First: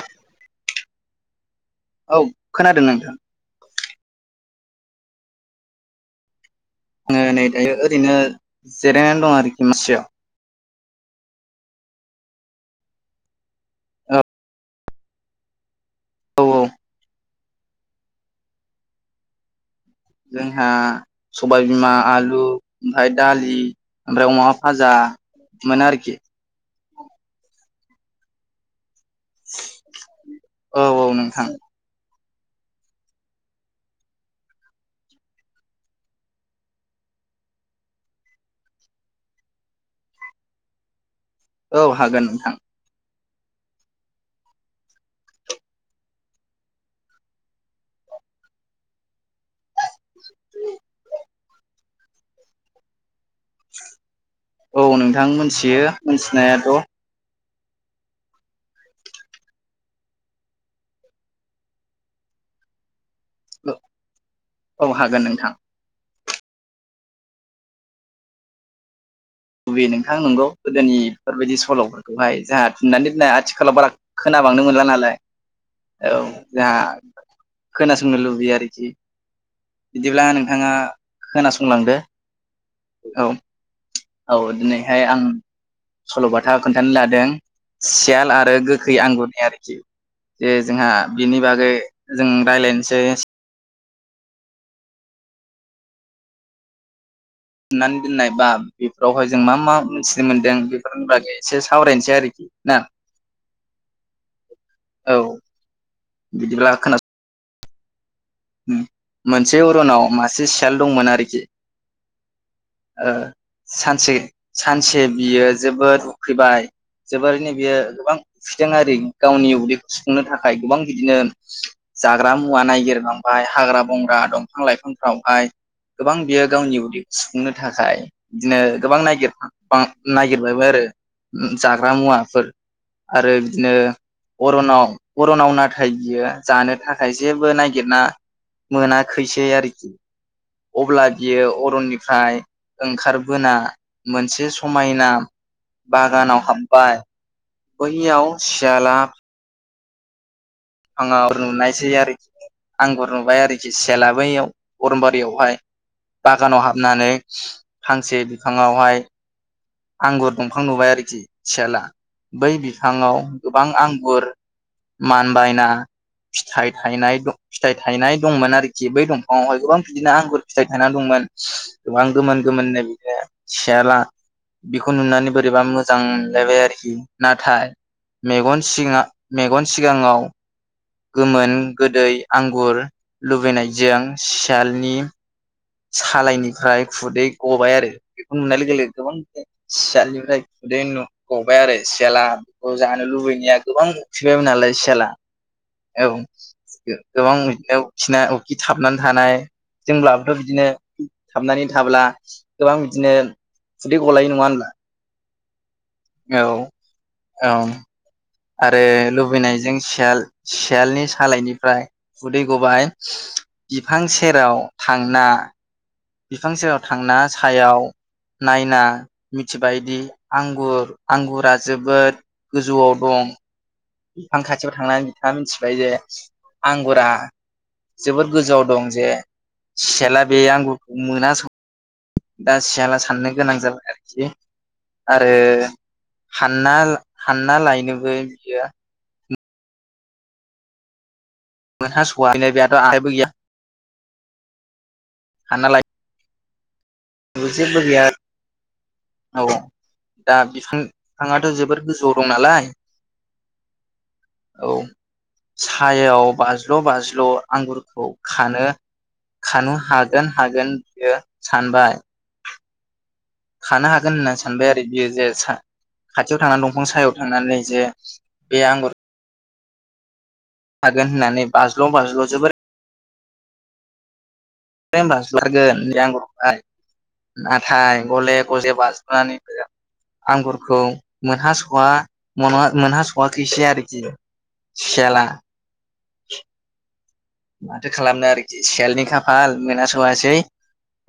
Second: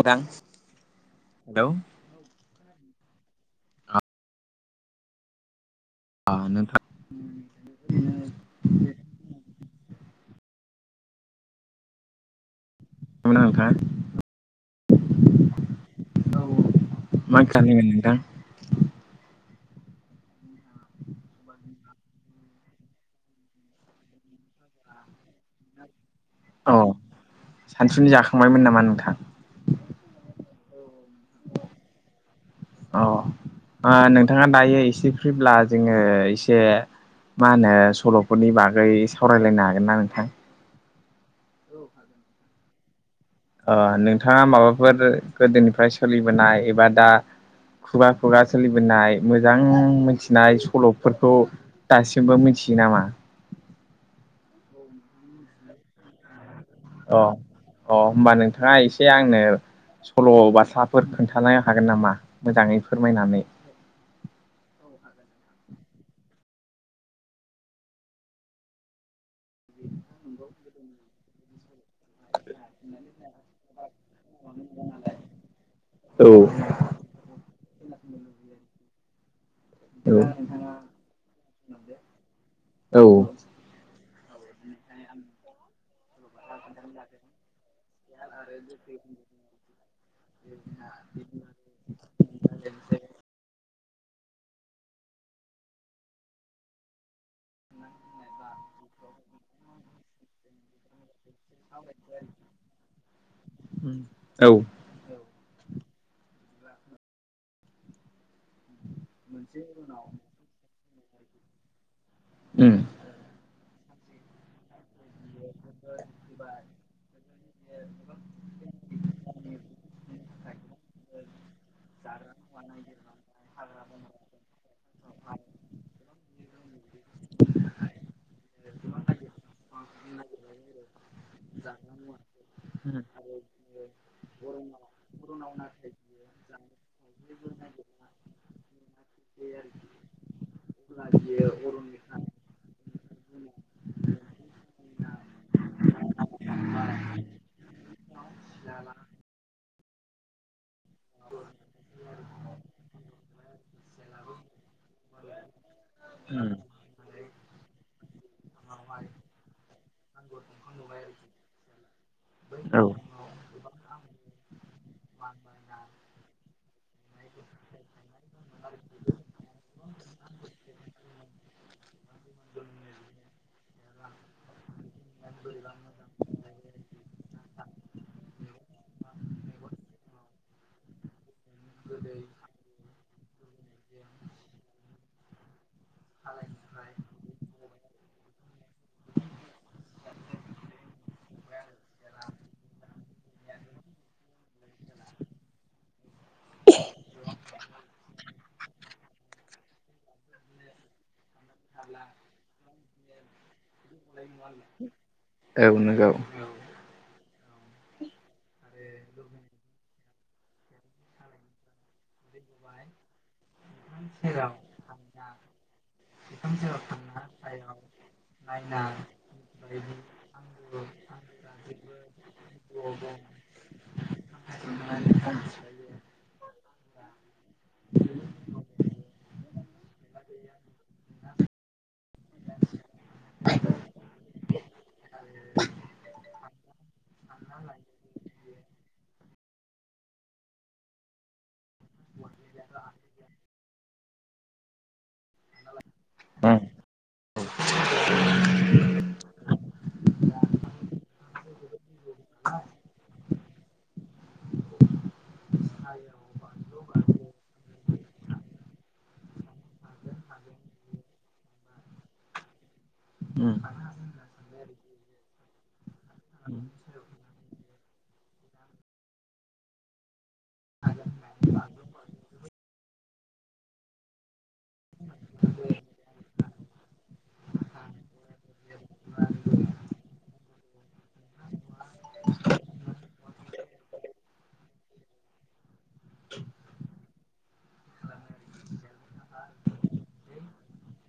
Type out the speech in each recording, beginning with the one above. औ आं हेल' औ खोनादों नोंथां। आ नोंथां। आङो नै दायो ओरैनो जिरायनानै दं आरोखि मासियाव। [unintelligible] नोंथां। औ औ मा ओंख्रि [unintelligible] नोंथां? जोंहा सबायबिमा आलु ओमफ्राय दालि ओमफ्राय अमा फाजा। मोन आरखि। औ सानसुनि जाखांबायमोन नामा नोंथां? औ औ नोंथां। [inaudible] अह ओ नोंथाङा दायो एसे फ्रिब्ला जोङो एसे मा होनो सल'फोरनि बागै सावरायलायनो हागोन ना नोंथां? औ हागोन नोंथां ओ नोंथाङा माबाफोर गोदोनिफ्राय सोलिबोनाय एबा दा खुगा खुगा सोलिबोनाय मोजां मिथिनाय सल'फोरखौ दासिमबो मिथियो नामा औ नोंथां मोनथियो मिथिनायाथ' अ अ होम्बा नोंथाङा एसे आंनो सल' बाथाफोर खोन्थानो हागोन नामा मोजाङै फोरमायनानै औ हागोन नोंथां बबे नोंथां नंगौ गोदोनि बेफोरबायदि सल'बो बेवहाय जोंहा थुननानै दोननाय आथिखालाव बारा खोनाबांनो मोनला नालाय। औ जोंहा खोनासंनो लुबैयो आरोखि। बिदिब्ला नोंथाङा खोनासंलांदो औ। औ दिनैहाय आं। सल'बाथा खोन्थानो लादों सियाल आरो गोखै आंगुरनि आरोखि। दे जोंहा बिनि बागै जों रायलायनोसै। थुननानै दोननाय बा बेफोरावहाय जों मा मा मोनथिनो मोनदों बेफोरनि बागै एसे सावरायनोसै आरो ना औ औ बिदिब्ला खोनासं होम मोनसे अरनाव मासे सियाल दंमोन आरोखि उम ओ सानसे सानसे बियो जोबोद उखैबाय जोबोरैनो बेयो गोबां खिदों आरि गावनि उदैखौ सुफुंनो थाखाय गोबां बिदिनो जाग्रा मुवा नायागिरलांबाय हाग्रा-बंग्रा दं फां-लाइफांफ्रावहाय गोबां बियो गावनि उदैखौ सु खुंनो थाखाय बिदिनो गोबां नायगिरफां नागिरबायबाय आरो जाग्रा मुवाफोर आरो बिदिनो अरनाव अरनाव नाथाय बियो जानो थाखाय जेबो नागिरना मोनाखैसै आरोखि अब्ला बियो अरननिफ्राय ओंखारबोना मोनसे समायना बागानाव हाबबाय बैयाव सियाला आं नुनायसै आरोखि आंगुर नुबाय आरोखि सियालाबैयाव अरनबारियावहाय बागानाव हाबनानै फांसे बिफाङावहाय आंगुर दंफां नुबाय आरोखि सियाला बै औ बिफांआव गोबां आंगुर मानबायना फिनाय फिथाइ थायनाय दंमोन आरोखि बै दंफाङावहाय गोबां बिदिनो आंगुर फिथाइ खानानै दंमोन गोबां गोमोन गोमोननो बिदिनो सियाला बेखौ नुनानै बोरैबा मोजां मोनलायबाय आरोखि नाथाय मेगन सिङा मेगन सिगाङाव गोमोन गोदै आंगुर लुबैनायजों सियालनि सालायनिफ्राय खुदै गबाय आरो बेखौ नुनाय लोगो लोगो गोबां सियालनिफ्राय खुदै न गबाय आरो सियाला बेखौ जानो लुबैनाया गोबांफिबायमोन नालाय सियाला औ गोबां बिदिनो खिनाय उखै-उखि थाबनानै थानाय जोंब्ला गोबां' बिदिनो थाबनानै थाब्ला गोबां बिदिनो खुदै गलाय नङा होनब्ला औ नोंगौ औ औ आरो लुबैनायजों सियाल सियालनि सालायनिफ्राय खुदै गबाय बिफां सेराव थांना बिफां सेराव थांना सायाव नायना मिथिबायदि आंगुर आंगुरा जोबोद गोजौआव दं बिफां खाथियावाव थांनानै बिथाङा मिथिबाय जे आंगुरा। जोबोद गोजौआव दं जे सियाला बे आंगुरखौ मोना दा सियाला साननो गोनां जाबाय आरोखि। आरो हानना हानना लायनोबो बियो मोनहास'हा [unintelligible] नै बेथ' आहायबो गैया हानना लाय उ‌म बो जेबो गैया [inaudible] औ दा बिफां बिफांआथ' जोबद गोजौआव दं नालाय [inaudible] औ सायाव बाज्ल'-बाज्ल' आंगुरखौ खानो खानो हागोन हागोन बेयो सानबाय उम सनो हागोन होनना सानबाय आरो बियो जे सा खाथियाव थांनानै दंफां सायाव थांनानै जे बे आंगुर हागोन होननानै बाज्ल' बाज्ल' जोबोर [unintelligible] बे आमगुरखौहाय नाथाय गले गजे बाज'नानै आंगुरखौ मोनहास'वा मोनहास'वाखैस आरोखि सियाला। [inaudible] माथो खालामनो आरोखि सियालनि खाफाल मोनहा स'वासै।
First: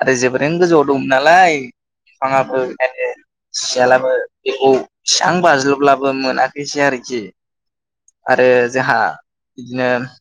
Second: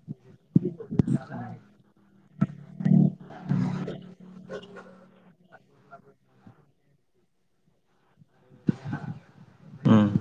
आरो जोबोरैनो गोजौआव दंमोन नालाय फिफाङाबो आरो सियालाबो बेखौ बेसां बाज्लोबब्लाबो मोनाखैसै आरोखि। आरो जोंहा बिदिनो उम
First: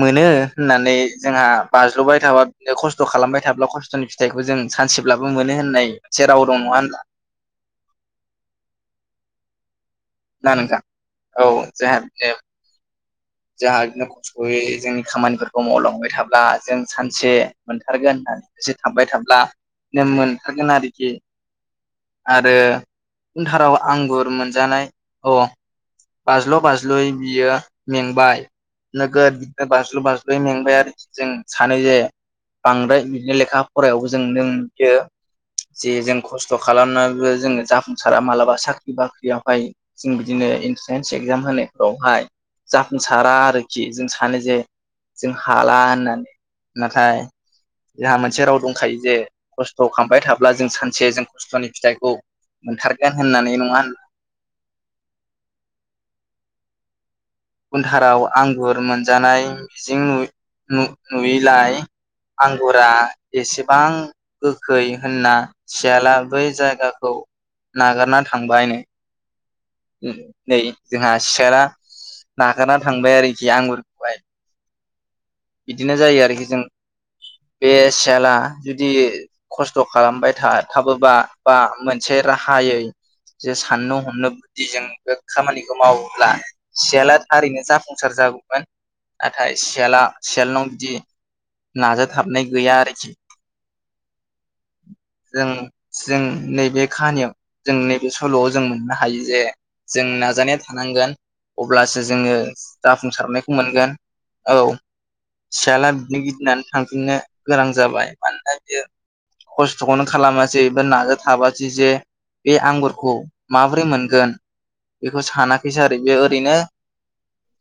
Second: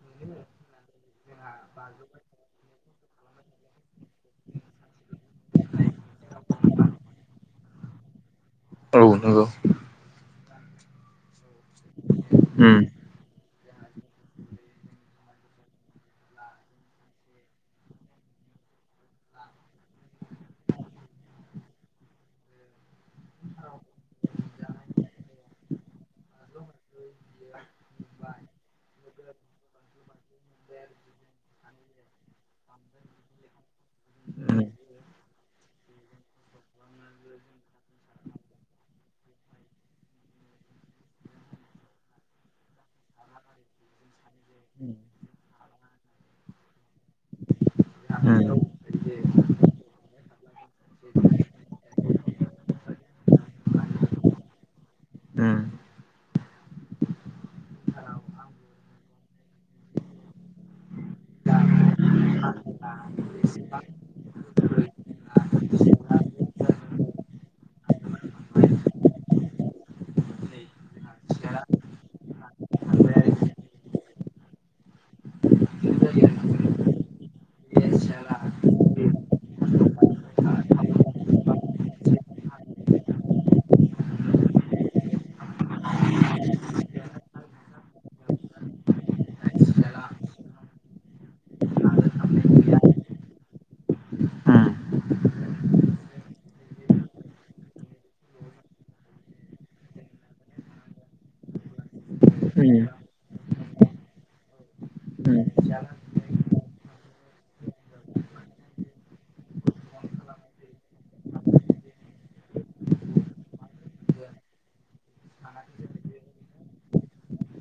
मोनो होननानै जोंहा बाज्ल'बाय थाबा बिदिनो खस्थ' खालामबाय थाब्ला खस्थ'नि फिथाइखौ जों सानसेब्लाबो मोनो होननाय सेराव दंङ नङा [unintelligible] ला औ नोंगौ। ना नोंथां औ जोंहा बिदिनो उम। जोहा बिदिनो खस्थ'यै जोंनि खामानिफोरखौ मावलांबाय थाब्ला जों सानसे मोनथारगोन होननानै एसे थाबबाय थाब्ला नों मोनथरागोन आरोखि। आरो उनथाराव आंगुर मोनजानाय अ बाज्ल' बाज्ल'यै बियो मेंबाय नोगोद बिदिनो बाज्लु बाज्लु मेंबाय आरो जों सानो जे बांद्राय बिदिनो लेखा फरायावबो जों नों बियो जे जों खस्थ' खालामनानैबो जोंङो जाफुंसारा मालाबा सा ख्रि बाख्रियावहाय जों बिदिनो इन्ट्रेन्स एगजाम होनायफोरावहाय जाफुंसारा आरोखि। जों सानो जे उम जों हाला होननानै। नाथाय जोंहा मोनसे राव दं खायो जे खस्थ' खााबाय थाब्ला जों सानसे जों खस्थ'नि फिथाइखौ मोनथारगोन होननानै नङा होन उम। उनथाराव आंगुर मोनजानाय मिजिं नु-नुयैलाय आंगुरा एसेबां गोखै होनना सियाला बै जायगाखौ नागारना थांबायनो। नै जोंहा सियाला नागारना थांबाय आरोखि आंगुर बिदिनो जायो आरोखि जों बे सियाला जुदि खस्थ' खालामबाय था-थाबोबा बा मोनसे राहायै जे साननो हमनोदि जों बे खामानिखौ मावोब्ला सियाला थारैनो जाफुंसार जागौमोन नाथाय सियाला सियालनाव बिदि नाजाथाबनाय गैया आरोखि उम जों जों नैबे खाहानियाव जों नैबे सल'आव उम जों मोननो उम हायो जे जों नाजानाया थानांगोन अब्लासो जोंङो उम जाफुंसारनायखौ मोनगोन औ उम। सियाला बिदिनो गिदिंनानै थांफिननो गोनां जाबाय। मानोना बियो खस्थ'खौनो खालामासै नाजाथाबासै जे बे आंगुरखौ माबोरै मोनगोन बेखौ सानाखैसै आरो बेयो ओरैनो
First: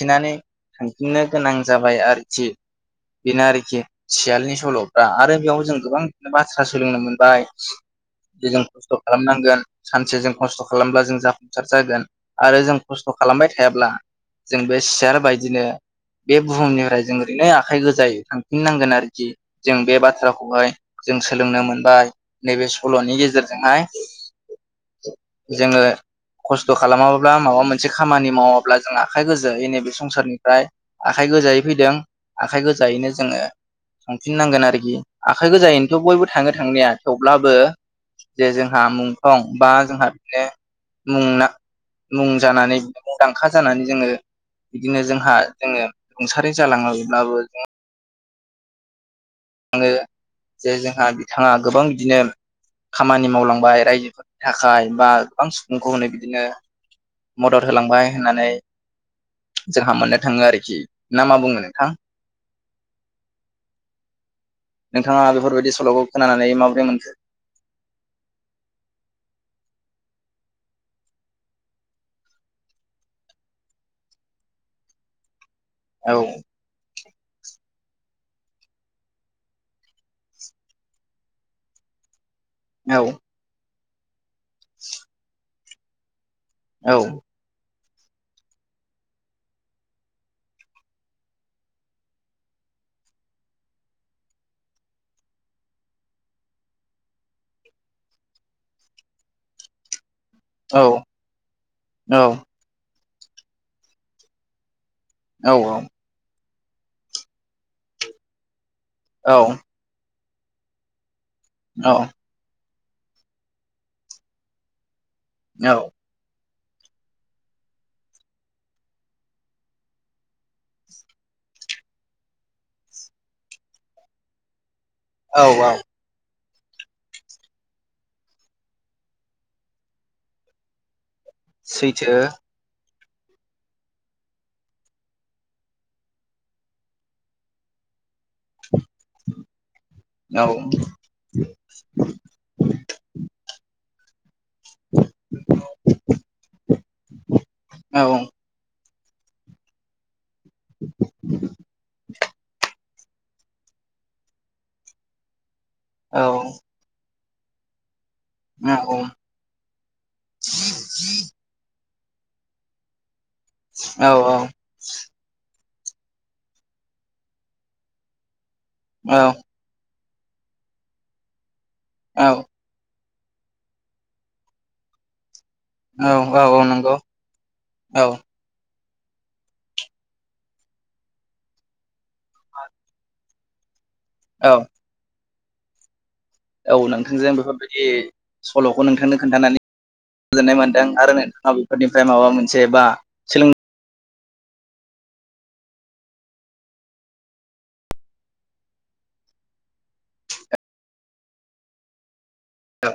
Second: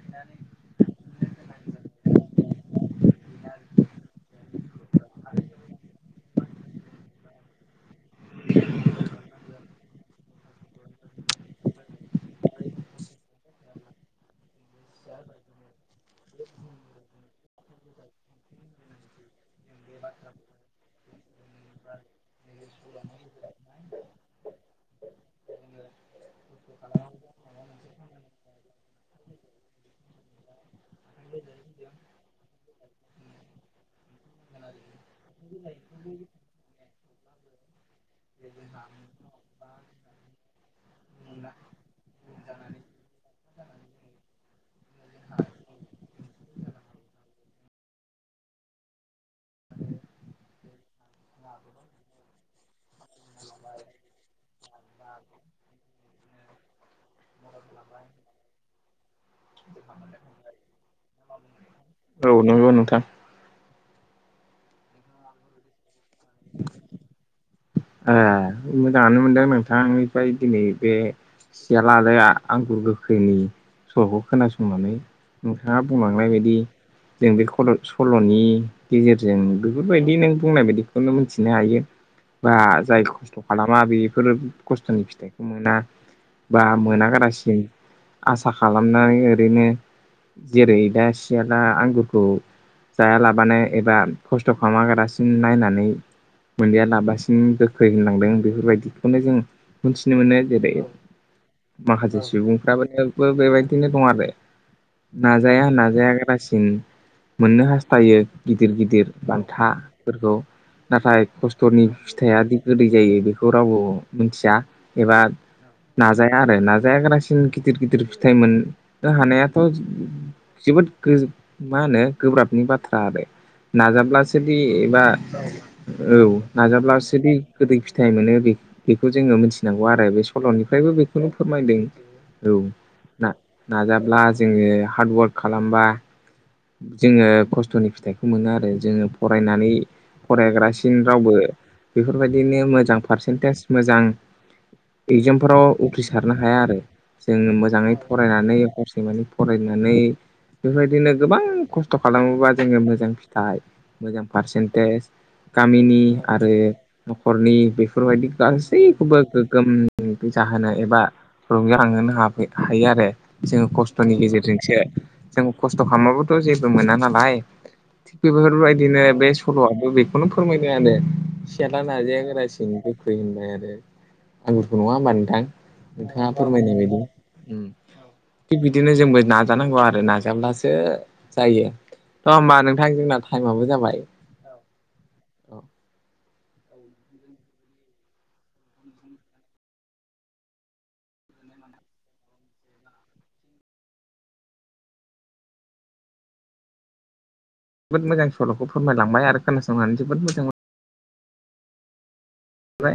फिनानै थांफिननो गोनां जाबाय आरोखि। बेनो आरोखि सियालनि सल'फ्रा आरो बेयाव जों गोबां बाथ्रा सोलोंनो मोनबाय जे जों खस्थ' खालामनांगोन सानसे जों खस्थ' खालामब्ला जों जाफुंसार जागोन। आरो जों खस्थ' खालामबाय थायाब्ला जों बे सियार बायदिनो बे बुहुमनिफ्राय जों ओरैनो आखाइ गोजायै थांफिननांगोन आरोखि जों बे बाथ्राखौहाय जों सोलोंनो मोनबाय नैबे सल'नि गेजेरजोंहाय जोंङो खस्थ' खालामाब्ला माबा मोनसे खामानि मावाब्ला जों आखाइ गोजायै नैबे संसारनिफ्राय आखाइ गोजायै फैदों आखाइ गोजायैनो जोङो थांफिननांगोन आरोखि आखाइ गोजायैनोथ' बयबो थाङो थांनाया थेवब्लाबो जे जोंहा मुंख्लं बा जोंहा बिदिनो मुंना मुं जानानै मुंदांखा जानानै जोङो बिदिनो जोंहा जोङो रुंसारि जालाङोब्लाबो आङो जे जोंहा बिथाङा गोबां बिदिनो खामानि मावलांबाय रायजोफोरनि थाखाय बा गोबां सुबुंखौ हनै बिदिनो मदद होलांबाय होननानै जोंहा मोननो थाङो आरोखि ना मा बुङो नोंथां औ नंगौ नोंथां नोंथाङा बेफोरबायदि सल'खौ खोनानानै माबोरै मोनखो ए मोजाङानो मोनदों नोंथांनिफ्राय दिनै बे सियाला आरो आंगुर गोखैनि सल'खौ खोनासंनानै नोंथाङा औ बुंलांनाय बायदि जों बे' सल'नि गेजेरजों बेफोरबायदि नों बुंनाय बायदिखौनो मिथिनो हायो बा औ जाय खस्थ' खालामा बेफोर खस्थ'नि फिथाइखौ मोना बा औ मोनागारासिन आसा खालामनानै ओरैनो जेरै दा सियाला आंगुरखौ जायालाबानो एबा खस्थ' खालामागारासिन नायनानै मोनदिया लाबासिनो ओम गोखै होनलांदों बेफोरबायदिखौनो जों मिथिनो मोनो जेरै औ औ माखासे सुबुंफ्राबो बेबायदिनो दं आरो औ नाजाया नाजाया गारासिन मोननो हास्थायो गिदिर गिदिर औ बान्था फोरखौ नाथाय खस्थ'नि औ फिथाया दि गोदै जायो बेखौ रावबो मिथिया एबा औ नाजाया आरो नाजायााग्रासिन गिदिर गिदिर फिथाइ मोननो हानायाथ' जोबोद मा होनो गोब्राबनि बाथ्रा आरो नाजाब्लासोदि एबा औ औ नाजाब्लासो बे गोदै फिथाइ मोनो बे बेखौ जोङो मिथिनांगौ आरो बे सल'निफ्रायबो बेखौनो फोरमायदों सैथो औ ना-नाजाब्ला जोङो हार्डवार्क खालामबा जोङो खस्थ'नि फिथाइखौ मोनो आरो जोङो फरायनानै औ फरायग्रासिन रावबो बेफोरबायदिनो मोजां पारसेन्टेज मोजां एगजामफोराव उथ्रिसारनो हाया आरो जों मोजाङै औ फरायनानै हरसे म फरायनानै बेफोरबायदिनो गोबां खस्थ' खालामोबा जोङो मोजां फ नथाय मोजां पारसेन्टेज गामिनि औ आरो न'खरनि बेफोरबायदि औ गासैखौबो गोगोम बे जाहोनाय एबा रलंजाखांहोनो ह हायो आरो। जोङो खस्थ'नि गेजेरजोंसो जों खस्थ' खालामाबोथ' जेबो मोना नालाय थिग बेफोरबायदिनो औ बे सल'आबो बेखौनो फोरमायदोंआनो सियाला नाजायाागोरासिनो गोखै होनबाय आरो आंगुरखौ नङा होनोमबा नोंथां नोंथाङा औ औ फोरमायनाय नंगौ बायदि औ थिग बिदिनो जोंबो नाजानांगौ आरो नाजाब्लासो जायो द' होमबा नोंथां जोंना थाइमाबबो जाबाय औ जोबोद औ नोंथांजों बेफोरबायदि सल'खौ नोंथांनो खोन्थानानै गोजोननाय मोनदों आरो नोंथांनाव बेफोरनिफ्राय माबा मोनसे बा सों जोबो मोजां स' फोरमायलांबाय आरो खोनासंनानै जोबोद मोजां मोनो ओमफ्राय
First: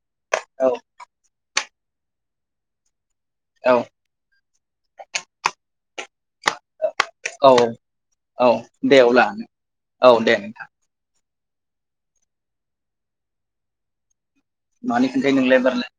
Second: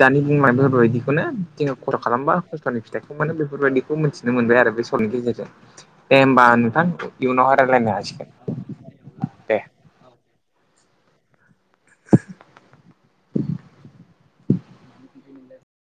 दानि बुंनाय औ बेफोरबायदिखौनो जोङो खहा' खालामबा नि फिथाइखौ म बेफोरबायाददिखौ मिथिनो मोनबाय आरो बे सलनि गेजेरजों दे होमबा नोंथां। औ इयुनावहाय रायलायनो हासिगोन औ दे अब्ला दे औ दे नोंथां। मानिनखोनथाय नंलाय बारलाय